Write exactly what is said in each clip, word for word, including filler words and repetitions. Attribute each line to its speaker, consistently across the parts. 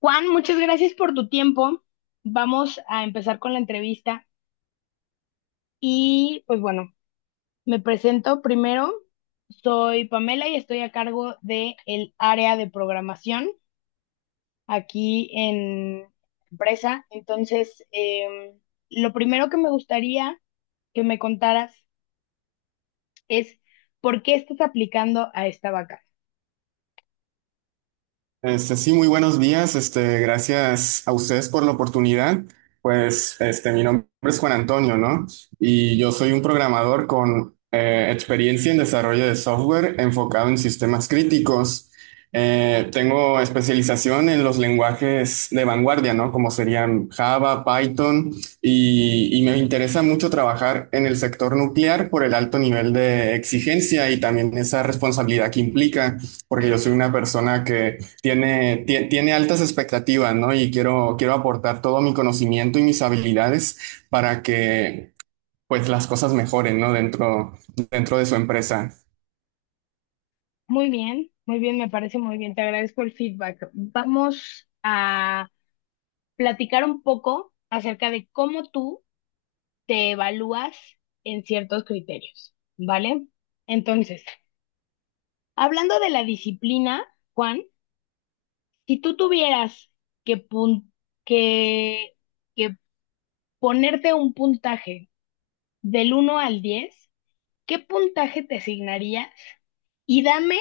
Speaker 1: Juan, muchas gracias por tu tiempo. Vamos a empezar con la entrevista y pues bueno, me presento primero. Soy Pamela y estoy a cargo de el área de programación aquí en empresa. Entonces, em, lo primero que me gustaría que me contaras es por qué estás aplicando a esta vaca.
Speaker 2: Este, sí, muy buenos días. Este, gracias a ustedes por la oportunidad. Pues, este, mi nombre es Juan Antonio, ¿no? Y yo soy un programador con eh, experiencia en desarrollo de software enfocado en sistemas críticos. Eh, tengo especialización en los lenguajes de vanguardia, ¿no? Como serían Java, Python, y, y me interesa mucho trabajar en el sector nuclear por el alto nivel de exigencia y también esa responsabilidad que implica, porque yo soy una persona que tiene, tie- tiene altas expectativas, ¿no? Y quiero, quiero aportar todo mi conocimiento y mis habilidades para que, pues, las cosas mejoren, ¿no? Dentro, dentro de su empresa.
Speaker 1: Muy bien, muy bien, me parece muy bien. Te agradezco el feedback. Vamos a platicar un poco acerca de cómo tú te evalúas en ciertos criterios, ¿vale? Entonces, hablando de la disciplina, Juan, si tú tuvieras que, pun- que, que ponerte un puntaje del uno al diez, ¿qué puntaje te asignarías? Y dame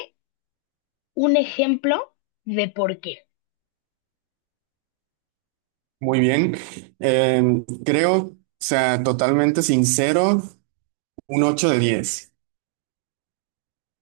Speaker 1: un ejemplo de por qué.
Speaker 2: Muy bien. Eh, Creo, o sea, totalmente sincero, un ocho de diez.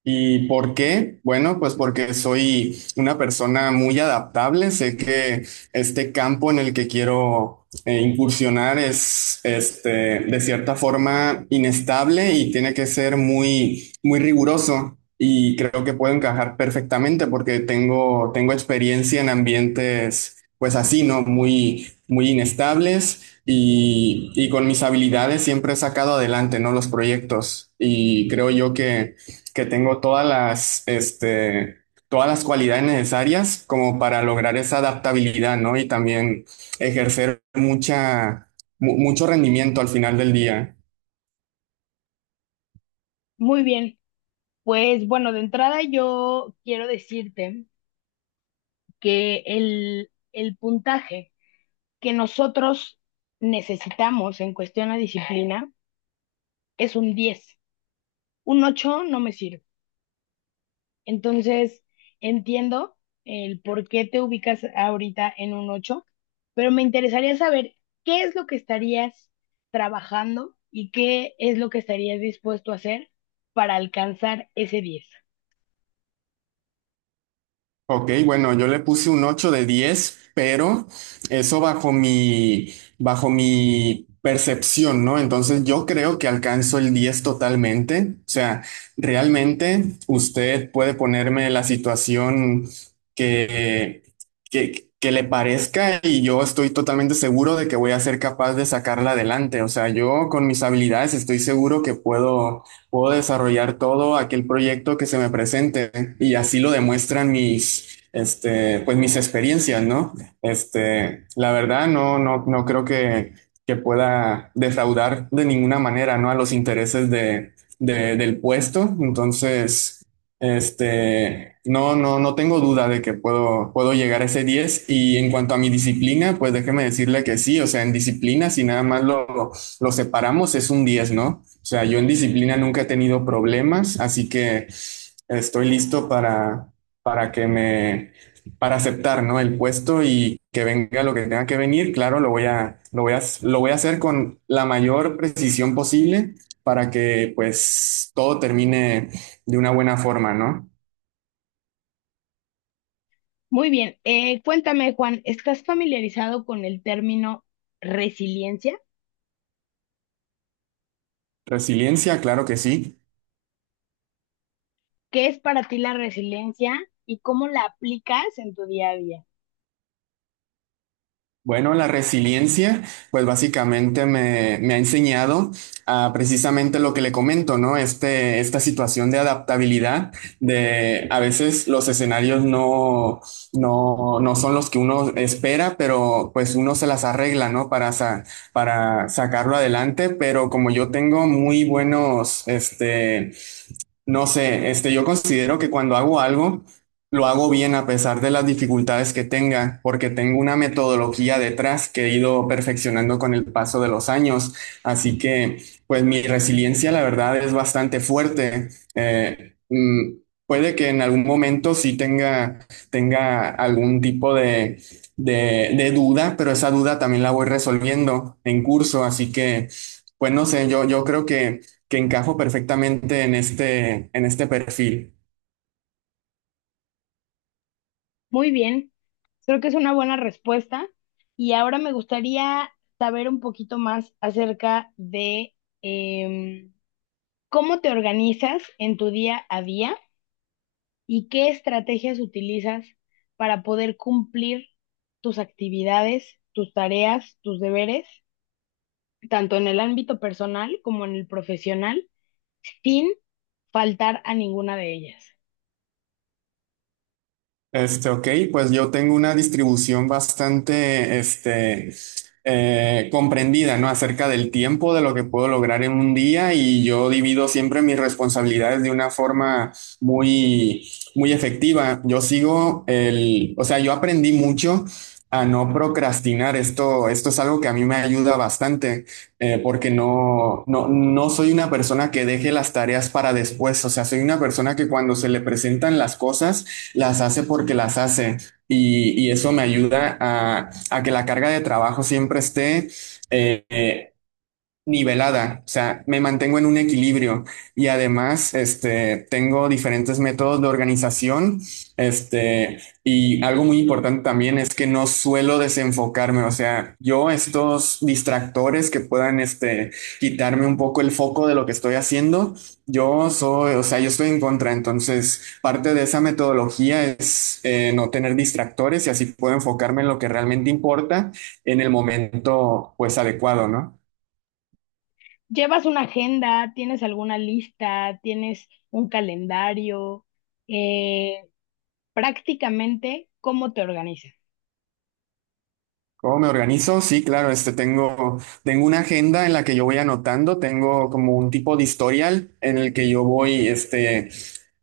Speaker 2: ¿Y por qué? Bueno, pues porque soy una persona muy adaptable. Sé que este campo en el que quiero eh, incursionar es, este, de cierta forma inestable y tiene que ser muy, muy riguroso. Y creo que puedo encajar perfectamente porque tengo, tengo experiencia en ambientes, pues así, ¿no? Muy, muy inestables y, y con mis habilidades siempre he sacado adelante, ¿no? los proyectos. Y creo yo que que tengo todas las, este, todas las cualidades necesarias como para lograr esa adaptabilidad, ¿no? Y también ejercer mucha, mu- mucho rendimiento al final del día.
Speaker 1: Muy bien, pues bueno, de entrada yo quiero decirte que el, el puntaje que nosotros necesitamos en cuestión a disciplina es un diez. Un ocho no me sirve. Entonces, entiendo el por qué te ubicas ahorita en un ocho, pero me interesaría saber qué es lo que estarías trabajando y qué es lo que estarías dispuesto a hacer para alcanzar ese diez.
Speaker 2: Ok, bueno, yo le puse un ocho de diez, pero eso bajo mi, bajo mi percepción, ¿no? Entonces yo creo que alcanzo el diez totalmente. O sea, realmente usted puede ponerme la situación que, que, que le parezca y yo estoy totalmente seguro de que voy a ser capaz de sacarla adelante. O sea, yo con mis habilidades estoy seguro que puedo Puedo desarrollar todo aquel proyecto que se me presente y así lo demuestran mis, este, pues mis experiencias, ¿no? Este, la verdad, no, no, no creo que, que pueda defraudar de ninguna manera, ¿no? A los intereses de, de- del puesto. Entonces, este, no, no, no tengo duda de que puedo, puedo llegar a ese diez. Y en cuanto a mi disciplina, pues déjeme decirle que sí, o sea, en disciplina, si nada más lo lo separamos, es un diez, ¿no? O sea, yo en disciplina nunca he tenido problemas, así que estoy listo para, para que me, para aceptar, ¿no? El puesto y que venga lo que tenga que venir, claro, lo voy a, lo voy a, lo voy a hacer con la mayor precisión posible para que pues todo termine de una buena forma, ¿no?
Speaker 1: Muy bien, eh, cuéntame Juan, ¿estás familiarizado con el término resiliencia?
Speaker 2: Resiliencia, claro que sí.
Speaker 1: ¿Qué es para ti la resiliencia y cómo la aplicas en tu día a día?
Speaker 2: Bueno, la resiliencia, pues básicamente me, me ha enseñado a precisamente lo que le comento, ¿no? Este, esta situación de adaptabilidad, de a veces los escenarios no, no, no son los que uno espera, pero pues uno se las arregla, ¿no? Para, sa- para sacarlo adelante, pero como yo tengo muy buenos, este, no sé, este, yo considero que cuando hago algo, lo hago bien a pesar de las dificultades que tenga, porque tengo una metodología detrás que he ido perfeccionando con el paso de los años. Así que, pues mi resiliencia, la verdad, es bastante fuerte. Eh, mm, Puede que en algún momento sí tenga, tenga algún tipo de, de, de duda, pero esa duda también la voy resolviendo en curso. Así que, pues no sé, yo, yo creo que que encajo perfectamente en este, en este perfil.
Speaker 1: Muy bien, creo que es una buena respuesta. Y ahora me gustaría saber un poquito más acerca de em, cómo te organizas en tu día a día y qué estrategias utilizas para poder cumplir tus actividades, tus tareas, tus deberes, tanto en el ámbito personal como en el profesional, sin faltar a ninguna de ellas.
Speaker 2: Este, ok, pues yo tengo una distribución bastante, este, eh, comprendida, ¿no? Acerca del tiempo, de lo que puedo lograr en un día y yo divido siempre mis responsabilidades de una forma muy, muy efectiva. Yo sigo el, o sea, yo aprendí mucho a no procrastinar. Esto, esto es algo que a mí me ayuda bastante, eh, porque no, no, no soy una persona que deje las tareas para después. O sea, soy una persona que cuando se le presentan las cosas, las hace porque las hace. Y, y eso me ayuda a, a que la carga de trabajo siempre esté eh, eh, nivelada, o sea, me mantengo en un equilibrio y además, este, tengo diferentes métodos de organización, este, y algo muy importante también es que no suelo desenfocarme, o sea, yo estos distractores que puedan, este, quitarme un poco el foco de lo que estoy haciendo, yo soy, o sea, yo estoy en contra, entonces parte de esa metodología es eh, no tener distractores y así puedo enfocarme en lo que realmente importa en el momento, pues, adecuado, ¿no?
Speaker 1: ¿Llevas una agenda? ¿Tienes alguna lista? ¿Tienes un calendario? Eh, Prácticamente, ¿cómo te organizas?
Speaker 2: ¿Cómo me organizo? Sí, claro, este tengo, tengo una agenda en la que yo voy anotando, tengo como un tipo de historial en el que yo voy, este,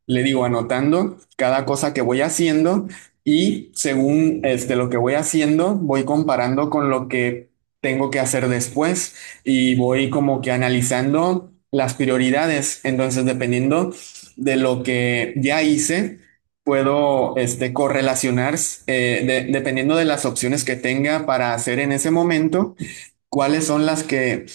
Speaker 2: le digo, anotando cada cosa que voy haciendo y según este, lo que voy haciendo, voy comparando con lo que tengo que hacer después y voy como que analizando las prioridades. Entonces, dependiendo de lo que ya hice puedo este, correlacionar, eh, de- dependiendo de las opciones que tenga para hacer en ese momento, cuáles son las que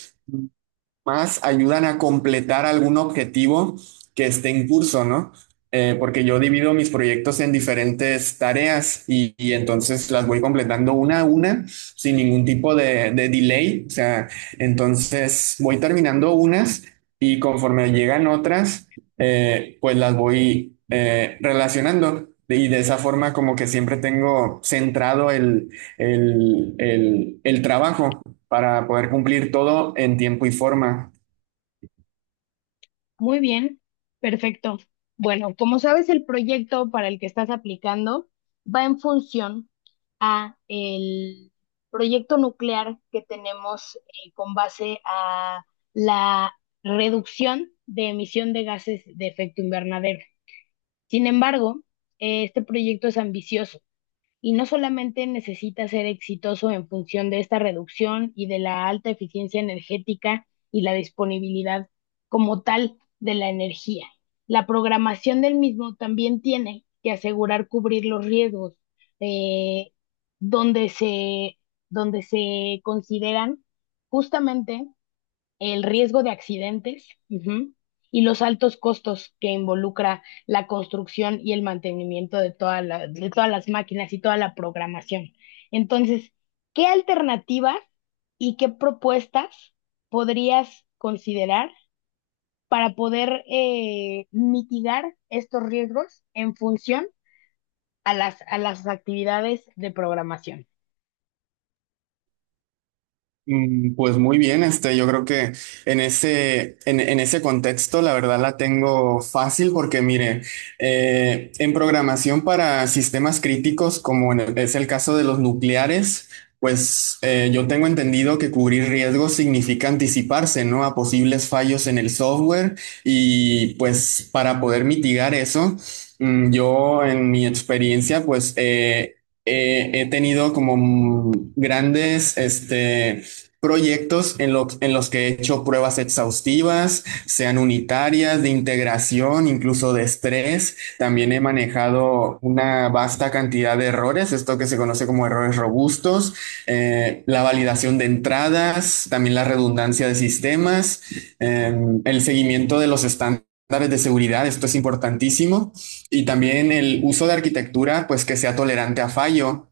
Speaker 2: más ayudan a completar algún objetivo que esté en curso, ¿no? Eh, porque yo divido mis proyectos en diferentes tareas y, y entonces las voy completando una a una sin ningún tipo de, de delay. O sea, entonces voy terminando unas y conforme llegan otras, eh, pues las voy eh, relacionando. Y de esa forma como que siempre tengo centrado el, el, el, el trabajo para poder cumplir todo en tiempo y forma.
Speaker 1: Muy bien, perfecto. Bueno, como sabes, el proyecto para el que estás aplicando va en función a el proyecto nuclear que tenemos, eh, con base a la reducción de emisión de gases de efecto invernadero. Sin embargo, eh, este proyecto es ambicioso y no solamente necesita ser exitoso en función de esta reducción y de la alta eficiencia energética y la disponibilidad como tal de la energía. La programación del mismo también tiene que asegurar cubrir los riesgos, eh, donde se, donde se consideran justamente el riesgo de accidentes, ujú, y los altos costos que involucra la construcción y el mantenimiento de toda la- de todas las máquinas y toda la programación. Entonces, ¿qué alternativas y qué propuestas podrías considerar para poder eh, mitigar estos riesgos en función a las, a las actividades de programación?
Speaker 2: Mm, Pues muy bien, este, yo creo que en ese, en, en ese contexto la verdad la tengo fácil porque mire, eh, en programación para sistemas críticos, como en el- es el caso de los nucleares, pues eh, yo tengo entendido que cubrir riesgos significa anticiparse, ¿no? A posibles fallos en el software y pues para poder mitigar eso, mm, yo en mi experiencia pues eh, eh, he tenido como mm, grandes, este proyectos en, lo- en los que he hecho pruebas exhaustivas, sean unitarias, de integración, incluso de estrés. También he manejado una vasta cantidad de errores, esto que se conoce como errores robustos, eh, la validación de entradas, también la redundancia de sistemas, eh, el seguimiento de los estándares de seguridad, esto es importantísimo, y también el uso de arquitectura, pues que sea tolerante a fallo,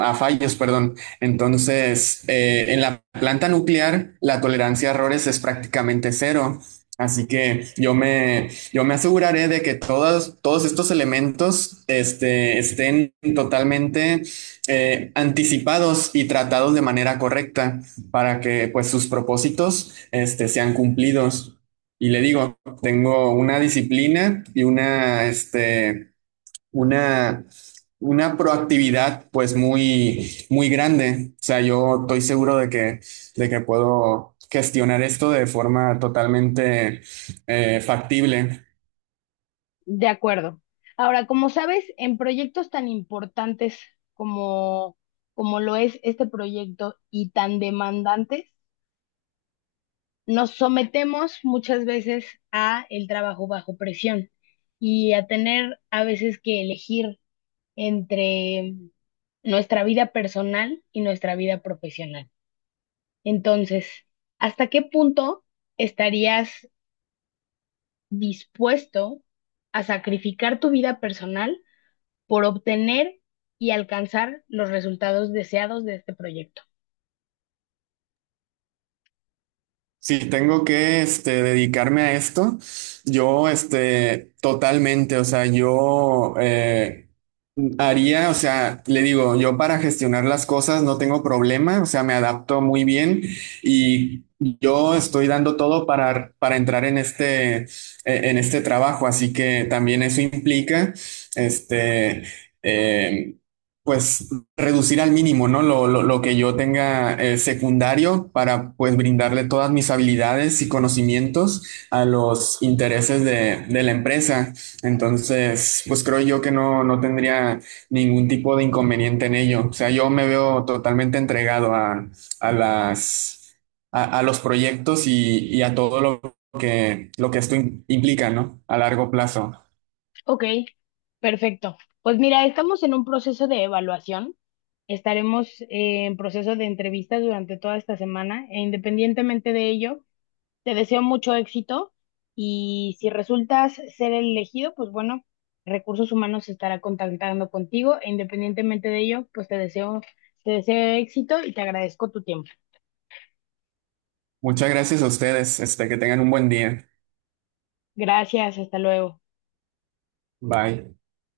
Speaker 2: a fallos, perdón. Entonces, eh, en la planta nuclear, la tolerancia a errores es prácticamente cero. Así que yo me, yo me aseguraré de que todos, todos estos elementos este, estén totalmente eh, anticipados y tratados de manera correcta para que pues, sus propósitos este, sean cumplidos. Y le digo, tengo una disciplina y una, este, una, una proactividad pues muy, muy grande. O sea, yo estoy seguro de que, de que puedo gestionar esto de forma totalmente eh, factible.
Speaker 1: De acuerdo. Ahora, como sabes, en proyectos tan importantes como, como lo es este proyecto y tan demandantes, nos sometemos muchas veces a el trabajo bajo presión y a tener a veces que elegir entre nuestra vida personal y nuestra vida profesional. Entonces, ¿hasta qué punto estarías dispuesto a sacrificar tu vida personal por obtener y alcanzar los resultados deseados de este proyecto?
Speaker 2: Si tengo que este, dedicarme a esto, yo este, totalmente, o sea, yo eh, haría, o sea, le digo, yo para gestionar las cosas no tengo problema, o sea, me adapto muy bien y yo estoy dando todo para, para entrar en este, eh, en este trabajo, así que también eso implica, este, eh, pues reducir al mínimo, ¿no? Lo, lo, lo que yo tenga eh, secundario para pues brindarle todas mis habilidades y conocimientos a los intereses de, de la empresa. Entonces, pues creo yo que no, no tendría ningún tipo de inconveniente en ello. O sea, yo me veo totalmente entregado a, a las, a, a los proyectos y, y a todo lo que, lo que esto im- implica, ¿no? A largo plazo.
Speaker 1: Ok, perfecto. Pues mira, estamos en un proceso de evaluación. Estaremos eh, en proceso de entrevistas durante toda esta semana e independientemente de ello. Te deseo mucho éxito y si resultas ser el elegido, pues bueno, Recursos Humanos se estará contactando contigo e independientemente de ello, pues te deseo, te deseo éxito y te agradezco tu tiempo.
Speaker 2: Muchas gracias a ustedes. Este, que tengan un buen día.
Speaker 1: Gracias, hasta luego.
Speaker 2: Bye.